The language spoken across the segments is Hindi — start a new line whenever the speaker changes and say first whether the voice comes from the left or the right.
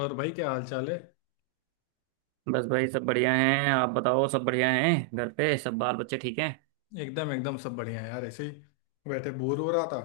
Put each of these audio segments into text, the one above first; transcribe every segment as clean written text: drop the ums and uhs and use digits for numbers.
left: और भाई क्या हाल चाल है।
right: बस भाई सब बढ़िया हैं। आप बताओ, सब बढ़िया हैं? घर पे सब बाल बच्चे ठीक हैं?
left: एकदम एकदम सब बढ़िया है यार, ऐसे ही बैठे बोर हो रहा था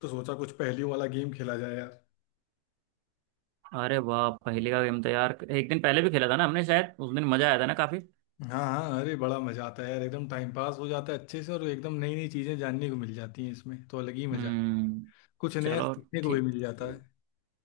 left: तो सोचा कुछ पहेलियों वाला गेम खेला जाए यार।
right: अरे वाह, पहले का गेम तो यार एक दिन पहले भी खेला था ना हमने शायद, उस दिन मजा आया था ना काफी।
left: हाँ हाँ, अरे बड़ा मजा आता है यार, एकदम टाइम पास हो जाता है अच्छे से और एकदम नई नई चीजें जानने को मिल जाती हैं, इसमें तो अलग ही मजा है।
right: हम्म।
left: कुछ नया
right: चलो।
left: सीखने को भी मिल
right: ठीक।
left: जाता है।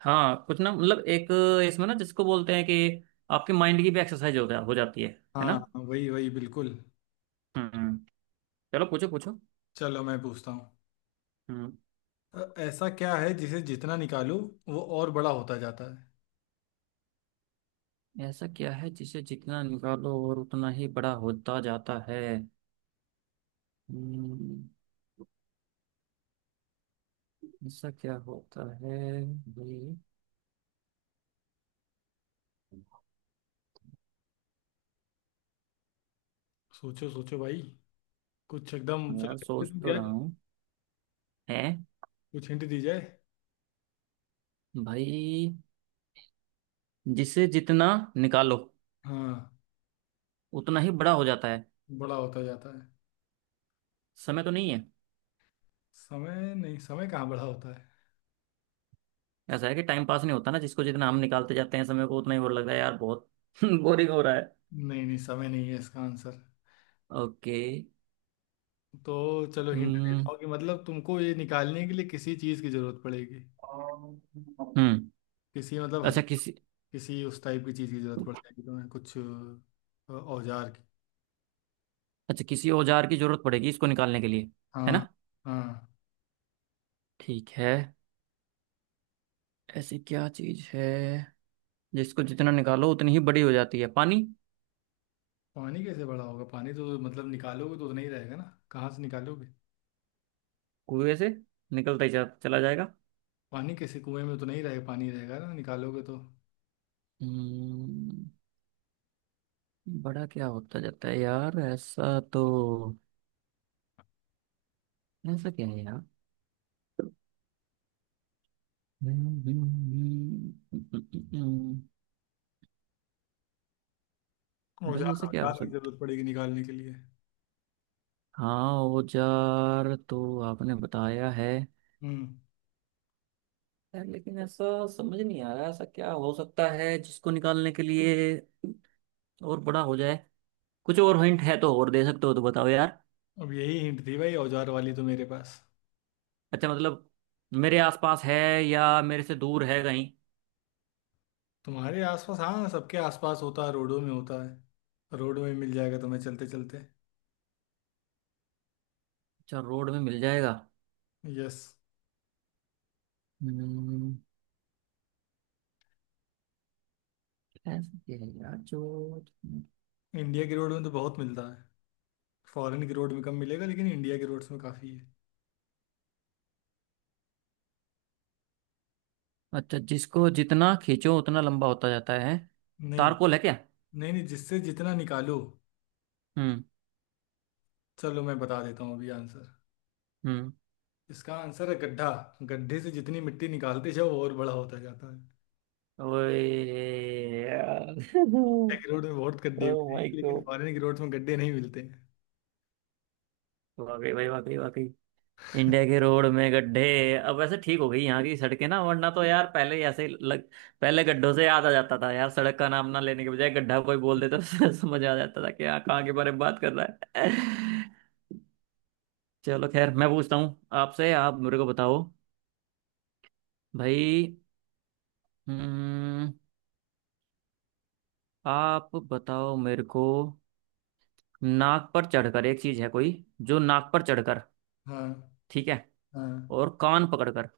right: हाँ कुछ ना मतलब एक, इसमें ना जिसको बोलते हैं कि आपके माइंड की भी एक्सरसाइज होता हो जाती है। है ना।
left: हाँ हाँ, वही वही बिल्कुल।
right: हम्म। चलो, पूछो पूछो।
left: चलो मैं पूछता हूँ।
right: हम्म।
left: ऐसा क्या है जिसे जितना निकालो वो और बड़ा होता जाता है।
right: ऐसा क्या है जिसे जितना निकालो और उतना ही बड़ा होता जाता है? हम्म, ऐसा क्या होता है भाई?
left: सोचो सोचो भाई, कुछ एकदम,
right: हाँ यार
left: चलो
right: सोच
left: तुम
right: तो
left: क्या,
right: रहा हूँ। है
left: कुछ हिंट दी जाए।
right: भाई, जिससे जितना निकालो
left: हाँ
right: उतना ही बड़ा हो जाता है।
left: बड़ा होता जाता है।
right: समय तो नहीं है?
left: समय नहीं, समय कहाँ बड़ा होता है।
right: ऐसा है कि टाइम पास नहीं होता ना, जिसको जितना हम निकालते जाते हैं समय को, उतना ही वो लगता है यार बहुत बोरिंग हो रहा है।
left: नहीं नहीं, समय नहीं है इसका आंसर।
right: ओके।
left: तो चलो हिंट देता
right: हम्म।
left: हूँ कि मतलब तुमको ये निकालने के लिए किसी चीज़ की जरूरत पड़ेगी।
right: हम्म।
left: किसी मतलब
right: अच्छा किसी।
left: किसी उस टाइप की चीज़ की जरूरत पड़ जाएगी तुम्हें, कुछ औजार की।
right: अच्छा, किसी औजार की जरूरत पड़ेगी इसको निकालने के लिए? है
left: हाँ।
right: ना।
left: हाँ।
right: ठीक है। ऐसी क्या चीज है जिसको जितना निकालो उतनी ही बड़ी हो जाती है? पानी।
left: पानी कैसे बड़ा होगा, पानी तो मतलब निकालोगे तो उतना ही रहेगा ना। कहाँ से निकालोगे।
right: कुएं से। चला जाएगा।
left: पानी कैसे, कुएं में तो नहीं रहेगा पानी, रहेगा ना निकालोगे तो।
right: हम्म। बड़ा क्या होता जाता है यार ऐसा तो? ऐसा क्या है यार? हम्म, हम्म, हम्म, भाई
left: औजार
right: ऐसा क्या हो
left: औजार की
right: सकता?
left: जरूरत पड़ेगी निकालने के लिए।
right: हाँ औजार तो आपने बताया है।
left: हम्म।
right: यार लेकिन ऐसा समझ नहीं आ रहा, ऐसा क्या हो सकता है जिसको निकालने के लिए और बड़ा हो जाए? कुछ और हिंट है तो और दे सकते हो तो बताओ यार।
left: अब यही हिंट थी भाई औजार वाली तो मेरे पास।
right: अच्छा मतलब, मेरे आसपास है या मेरे से दूर है कहीं?
left: तुम्हारे आसपास हाँ, सबके आसपास होता है, रोडों में होता है, रोडों में मिल जाएगा तुम्हें चलते चलते।
right: अच्छा, रोड में मिल जाएगा।
left: यस।
right: हम्म, ऐसा क्या है यार जो।
left: इंडिया की रोड में तो बहुत मिलता है। फॉरेन की रोड में कम मिलेगा लेकिन इंडिया की रोड्स में काफ़ी है।
right: अच्छा, जिसको जितना खींचो उतना लंबा होता जाता है?
left: नहीं।
right: तारकोल है क्या?
left: नहीं जिससे जितना निकालो।
right: हम्म।
left: चलो मैं बता देता हूँ अभी आंसर।
right: हम्म।
left: इसका आंसर है गड्ढा। गड्ढे से जितनी मिट्टी निकालते जाओ वो और बड़ा होता जाता है। इंडिया
right: ओए यार
left: की रोड में बहुत गड्ढे
right: ओ माय
left: मिलेंगे लेकिन
right: गॉड।
left: फॉरेन की रोड्स में गड्ढे नहीं मिलते हैं।
right: वाकई भाई, वाकई वाकई। इंडिया के रोड में गड्ढे। अब वैसे ठीक हो गई यहाँ की सड़कें ना, वरना तो यार पहले ही ऐसे ही लग। पहले गड्ढों से याद आ जाता था यार, सड़क का नाम ना लेने के बजाय गड्ढा कोई बोल देता तो समझ आ जाता था कि यहाँ, कहाँ के बारे में बात कर रहा है। चलो खैर, मैं पूछता हूँ आपसे। आप मेरे को बताओ भाई। हम्म। आप बताओ मेरे को, नाक पर चढ़कर एक चीज है कोई, जो नाक पर चढ़कर।
left: हाँ।
right: ठीक है।
left: हाँ
right: और कान पकड़कर।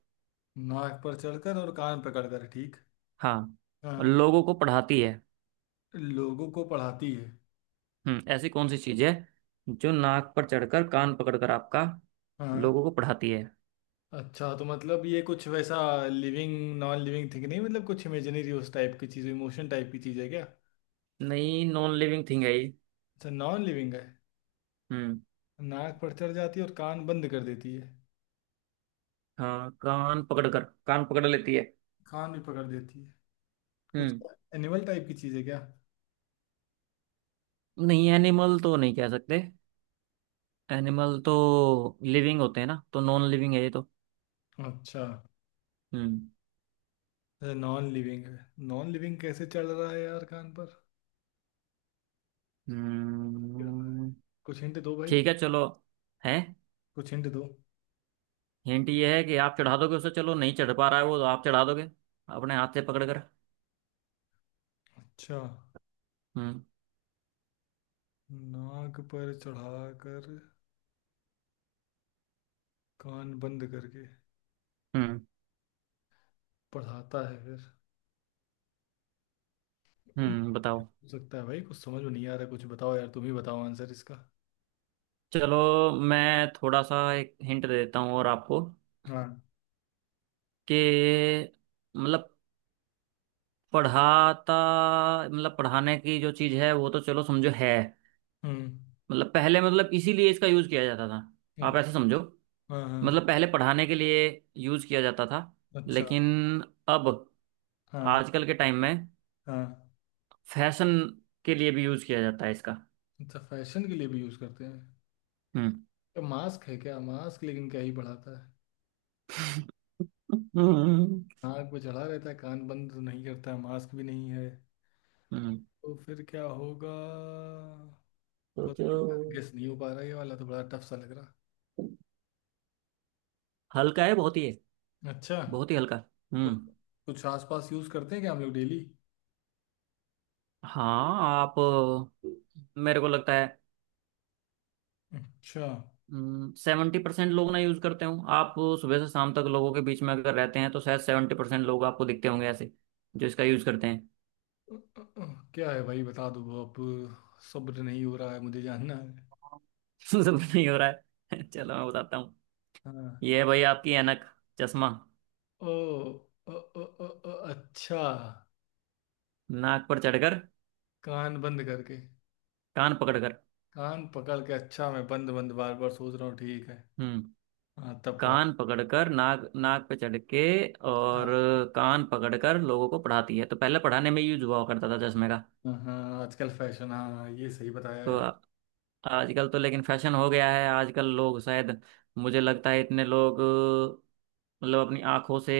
left: नाक पर चढ़कर और कान पकड़कर ठीक।
right: हाँ।
left: हाँ।
right: लोगों को पढ़ाती है।
left: लोगों को पढ़ाती है।
right: हम्म, ऐसी कौन सी चीज है जो नाक पर चढ़कर कान पकड़कर आपका
left: हाँ।
right: लोगों को पढ़ाती है?
left: अच्छा तो मतलब ये कुछ वैसा लिविंग, नॉन लिविंग थिंग नहीं, मतलब कुछ इमेजिनरी उस टाइप की चीज़, इमोशन टाइप की चीज़ है क्या।
right: नहीं, नॉन लिविंग थिंग है ये।
left: अच्छा नॉन लिविंग है।
right: हम्म।
left: नाक पर चढ़ जाती है और कान बंद कर देती है।
right: हाँ कान पकड़कर, कान पकड़ लेती है।
left: कान भी पकड़ देती है। कुछ
right: हम्म।
left: एनिमल टाइप की चीज़ है क्या।
right: नहीं एनिमल तो नहीं कह सकते। एनिमल तो लिविंग होते हैं ना, तो नॉन लिविंग है ये तो।
left: अच्छा।
right: हम्म।
left: अच्छा नॉन लिविंग है। नॉन लिविंग कैसे चढ़ रहा है यार कान पर।
right: हम्म,
left: कुछ हिंट दो भाई।
right: ठीक है चलो। है।
left: कुछ हिंट दो।
right: हिंट ये है कि आप चढ़ा दोगे उसे, चलो नहीं चढ़ पा रहा है वो तो आप चढ़ा दोगे अपने हाथ से पकड़ कर।
left: अच्छा।
right: हम्म।
left: नाक पर चढ़ाकर कान बंद करके
right: हम्म।
left: पढ़ाता है फिर।
right: बताओ।
left: हो सकता है भाई, कुछ समझ में नहीं आ रहा, कुछ बताओ यार, तुम ही बताओ आंसर इसका।
right: चलो मैं थोड़ा सा एक हिंट दे देता हूँ और आपको,
left: हाँ।
right: कि मतलब पढ़ाता, मतलब पढ़ाने की जो चीज़ है वो तो चलो समझो है।
left: हम्म।
right: मतलब पहले, मतलब इसीलिए इसका यूज़ किया जाता
left: हाँ।
right: था। आप ऐसे समझो,
left: हाँ हाँ,
right: मतलब पहले पढ़ाने के लिए यूज़ किया जाता था।
left: अच्छा।
right: लेकिन अब
left: हाँ।
right: आजकल के टाइम में
left: हाँ
right: फैशन के लिए भी यूज किया जाता है इसका।
left: अच्छा फैशन के लिए भी यूज करते हैं।
right: हम्म।
left: तो मास्क है क्या, मास्क लेकिन क्या ही बढ़ाता है।
right: हम्म।
left: नाक पे चढ़ा रहता है कान बंद तो नहीं करता है, मास्क भी नहीं है।
right: हम्म,
left: तो फिर क्या होगा। पता
right: सोचो।
left: नहीं यार, गेस नहीं हो पा रहा, ये वाला तो बड़ा टफ सा लग रहा।
right: हल्का है, बहुत ही है,
left: अच्छा।
right: बहुत ही हल्का।
left: कुछ
right: हम्म।
left: कुछ आसपास यूज करते हैं क्या हम लोग डेली।
right: हाँ आप, मेरे को लगता है,
left: अच्छा।
right: 70% लोग ना यूज करते हो आप। सुबह से शाम तक लोगों के बीच में अगर रहते हैं तो शायद 70% लोग आपको दिखते होंगे ऐसे, जो इसका यूज करते हैं।
left: क्या है भाई बता दो अब। सब्र नहीं हो रहा है, मुझे जानना है।
right: सब नहीं हो रहा है। चलो मैं बताता हूँ।
left: हाँ।
right: ये है भाई आपकी ऐनक, चश्मा।
left: ओ, ओ, ओ, ओ, ओ, अच्छा।
right: नाक पर चढ़कर,
left: कान बंद करके
right: कान पकड़कर।
left: कान पकड़ के अच्छा, मैं बंद बंद बार बार सोच रहा हूँ ठीक है।
right: हम्म।
left: हाँ तब पढ़ा।
right: कान पकड़कर नाक, नाक पे चढ़ के
left: अच्छा।
right: और कान पकड़कर लोगों को पढ़ाती है, तो पहले पढ़ाने में यूज हुआ करता था चश्मे का।
left: हाँ हाँ, आजकल फैशन, हाँ ये सही बताया
right: तो
left: यार।
right: आ-, आजकल तो लेकिन फैशन हो गया है। आजकल लोग शायद, मुझे लगता है इतने लोग मतलब अपनी आंखों से,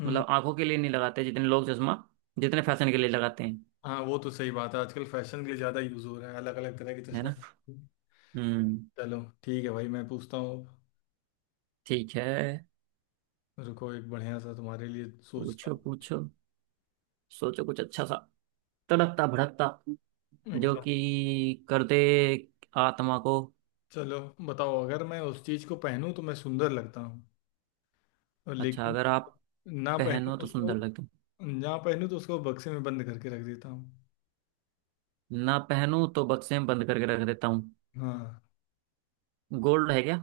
left: हम्म।
right: मतलब आंखों के लिए नहीं लगाते जितने लोग चश्मा, जितने फैशन के लिए लगाते हैं।
left: हाँ वो तो सही बात है, आजकल फैशन के लिए ज़्यादा यूज़ हो रहा है अलग अलग तरह के
right: है
left: चश्मे।
right: ना। हम्म।
left: चलो ठीक है भाई, मैं पूछता हूँ।
right: ठीक है,
left: रुको एक बढ़िया सा तुम्हारे लिए सोचता
right: पूछो
left: हूँ कुछ।
right: पूछो। सोचो कुछ अच्छा सा, तड़कता भड़कता, जो
left: एकदम।
right: कि कर दे आत्मा को।
left: चलो बताओ, अगर मैं उस चीज को पहनूं तो मैं सुंदर लगता हूँ और
right: अच्छा,
left: लेकिन
right: अगर आप
left: ना पहनूं
right: पहनो
left: तो
right: तो सुंदर
left: उसको,
right: लगते हो।
left: ना पहनूं तो उसको बक्से में बंद करके रख देता हूँ।
right: ना पहनो तो बक्से में बंद करके रख देता हूँ।
left: हाँ।
right: गोल्ड है क्या?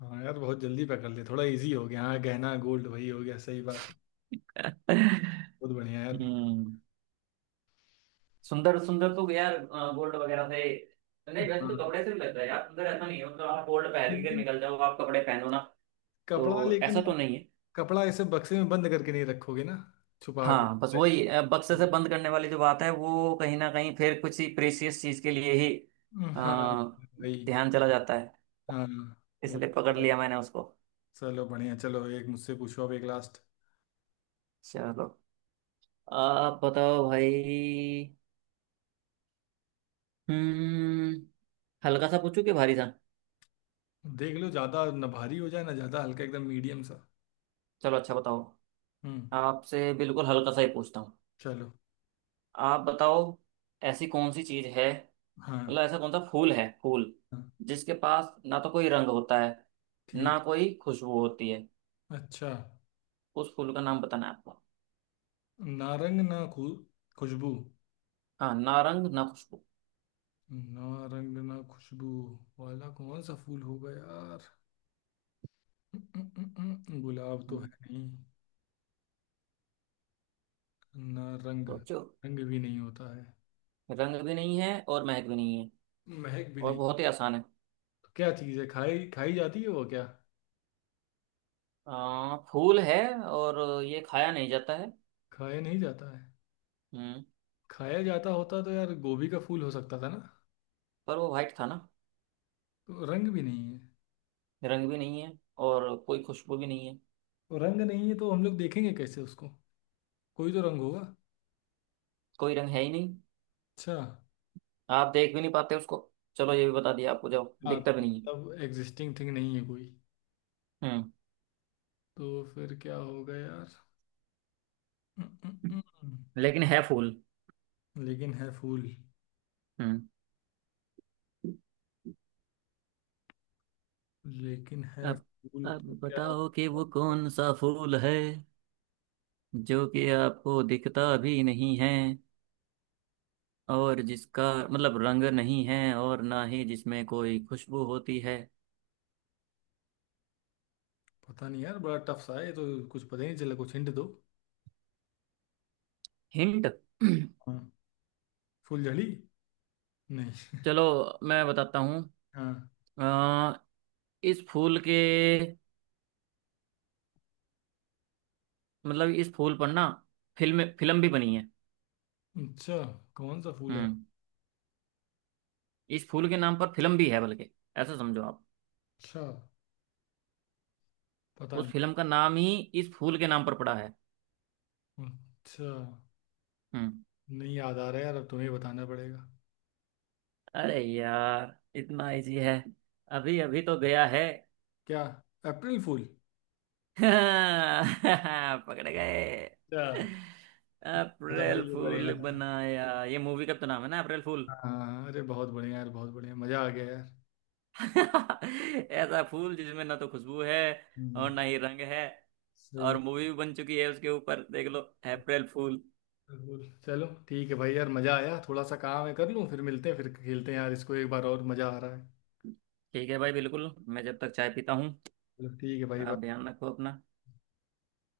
left: हाँ यार बहुत जल्दी पकड़ लिया, थोड़ा इजी हो गया, हाँ गहना गोल्ड वही हो गया, सही बात। बहुत बढ़िया यार।
right: हम्म। सुंदर सुंदर तो यार गोल्ड वगैरह से नहीं, वैसे तो
left: हाँ।
right: कपड़े से भी लगता है यार सुंदर, ऐसा नहीं है। मतलब आप गोल्ड पहन के
left: लेकिन
right: निकल जाओ, आप कपड़े पहनो ना, तो
left: कपड़ा लेकिन
right: ऐसा तो
left: आप,
right: नहीं है।
left: कपड़ा ऐसे बक्से में बंद करके नहीं रखोगे ना, छुपा के।
right: हाँ बस वही बक्से से
left: हम्म,
right: बंद करने वाली जो बात है वो कहीं ना कहीं फिर कुछ ही प्रेशियस चीज के लिए ही
left: हाँ,
right: अ,
left: वही।
right: ध्यान चला जाता है।
left: हाँ। वो-
right: इसलिए पकड़ लिया मैंने उसको।
left: चलो बढ़िया, चलो एक मुझसे पूछो अब एक लास्ट।
right: चलो आप बताओ भाई। हम्म। हल्का सा पूछूं कि भारी सा?
left: देख लो ज्यादा ना भारी हो जाए ना ज्यादा हल्का, एकदम मीडियम सा।
right: चलो अच्छा बताओ,
left: हम्म।
right: आपसे बिल्कुल हल्का सा ही पूछता हूँ।
left: चलो।
right: आप बताओ, ऐसी कौन सी चीज है,
left: हाँ।
right: मतलब ऐसा कौन सा फूल है, फूल
left: हाँ।
right: जिसके पास ना तो कोई रंग होता है
left: ठीक।
right: ना कोई खुशबू होती है?
left: अच्छा।
right: उस फूल का नाम बताना है आपको।
left: ना रंग ना खु खुशबू।
right: हाँ ना रंग ना खुशबू।
left: ना रंग ना खुशबू वाला कौन सा फूल होगा यार। उम, उम, गुलाब तो है
right: हम्म,
left: नहीं। ना रंग।
right: सोचो।
left: रंग भी नहीं होता है।
right: रंग भी नहीं है और महक भी नहीं है,
left: महक भी
right: और
left: नहीं।
right: बहुत ही आसान है।
left: क्या चीज़ है, खाई खाई जाती है वो क्या।
right: फूल है और ये खाया नहीं जाता है।
left: खाया नहीं जाता है।
right: हम्म।
left: खाया जाता होता तो यार गोभी का फूल हो सकता था ना।
right: पर वो वाइट था ना।
left: तो रंग भी नहीं है।
right: रंग भी नहीं है और कोई खुशबू भी नहीं है।
left: तो रंग नहीं है तो हम लोग देखेंगे कैसे उसको, कोई तो रंग होगा।
right: कोई रंग है ही नहीं,
left: अच्छा।
right: आप देख भी नहीं पाते उसको। चलो ये भी बता दिया आपको, जब
left: हाँ
right: दिखता
left: तो
right: भी नहीं है।
left: मतलब एग्जिस्टिंग थिंग नहीं है कोई,
right: हम्म।
left: तो फिर क्या होगा यार। हम्म, हम्म, हम्म।
right: लेकिन है फूल।
left: लेकिन है फूल।
right: हम्म।
left: लेकिन है
right: अब
left: फूल
right: अब
left: तो क्या।
right: बताओ कि वो कौन सा फूल है जो कि आपको दिखता भी नहीं है, और जिसका मतलब रंग नहीं है और ना ही जिसमें कोई खुशबू होती है।
left: पता नहीं यार, बड़ा टफ सा है ये तो, कुछ पता ही नहीं चला, कुछ हिंट दो।
right: हिंट।
left: हाँ। फूलझड़ी। नहीं
right: चलो मैं बताता हूँ।
left: हाँ।
right: अ, इस फूल के, मतलब इस फूल पर ना फिल्म फिल्म भी बनी है।
left: अच्छा कौन सा फूल है।
right: हम्म। इस फूल के नाम पर फिल्म भी है, बल्कि ऐसा समझो आप,
left: अच्छा। पता
right: उस
left: नहीं।
right: फिल्म का नाम ही इस फूल के नाम पर पड़ा है।
left: अच्छा
right: हम्म।
left: नहीं याद आ रहा यार, अब तुम्हें बताना पड़ेगा।
right: अरे यार इतना इजी है, अभी अभी तो गया है।
left: क्या, अप्रैल फूल।
right: पकड़ गए।
left: अच्छा, था
right: अप्रैल
left: भाई, ये बढ़िया
right: फूल
left: था।
right: बनाया। ये मूवी का तो नाम है ना, अप्रैल फूल।
left: हाँ, अरे बहुत बढ़िया यार, बहुत बढ़िया, मजा आ गया यार।
right: ऐसा फूल जिसमें ना तो खुशबू है और
left: हम्म,
right: ना ही रंग है, और
left: सही।
right: मूवी भी बन चुकी है उसके ऊपर देख लो, अप्रैल फूल।
left: जरूर। चलो ठीक है भाई, यार मजा आया, थोड़ा सा काम है कर लूँ, फिर मिलते हैं, फिर खेलते हैं यार इसको एक बार, और मजा आ रहा है।
right: ठीक है भाई बिल्कुल, मैं जब तक चाय पीता हूँ।
left: चलो ठीक है भाई,
right: आप
left: बाय।
right: ध्यान रखो अपना।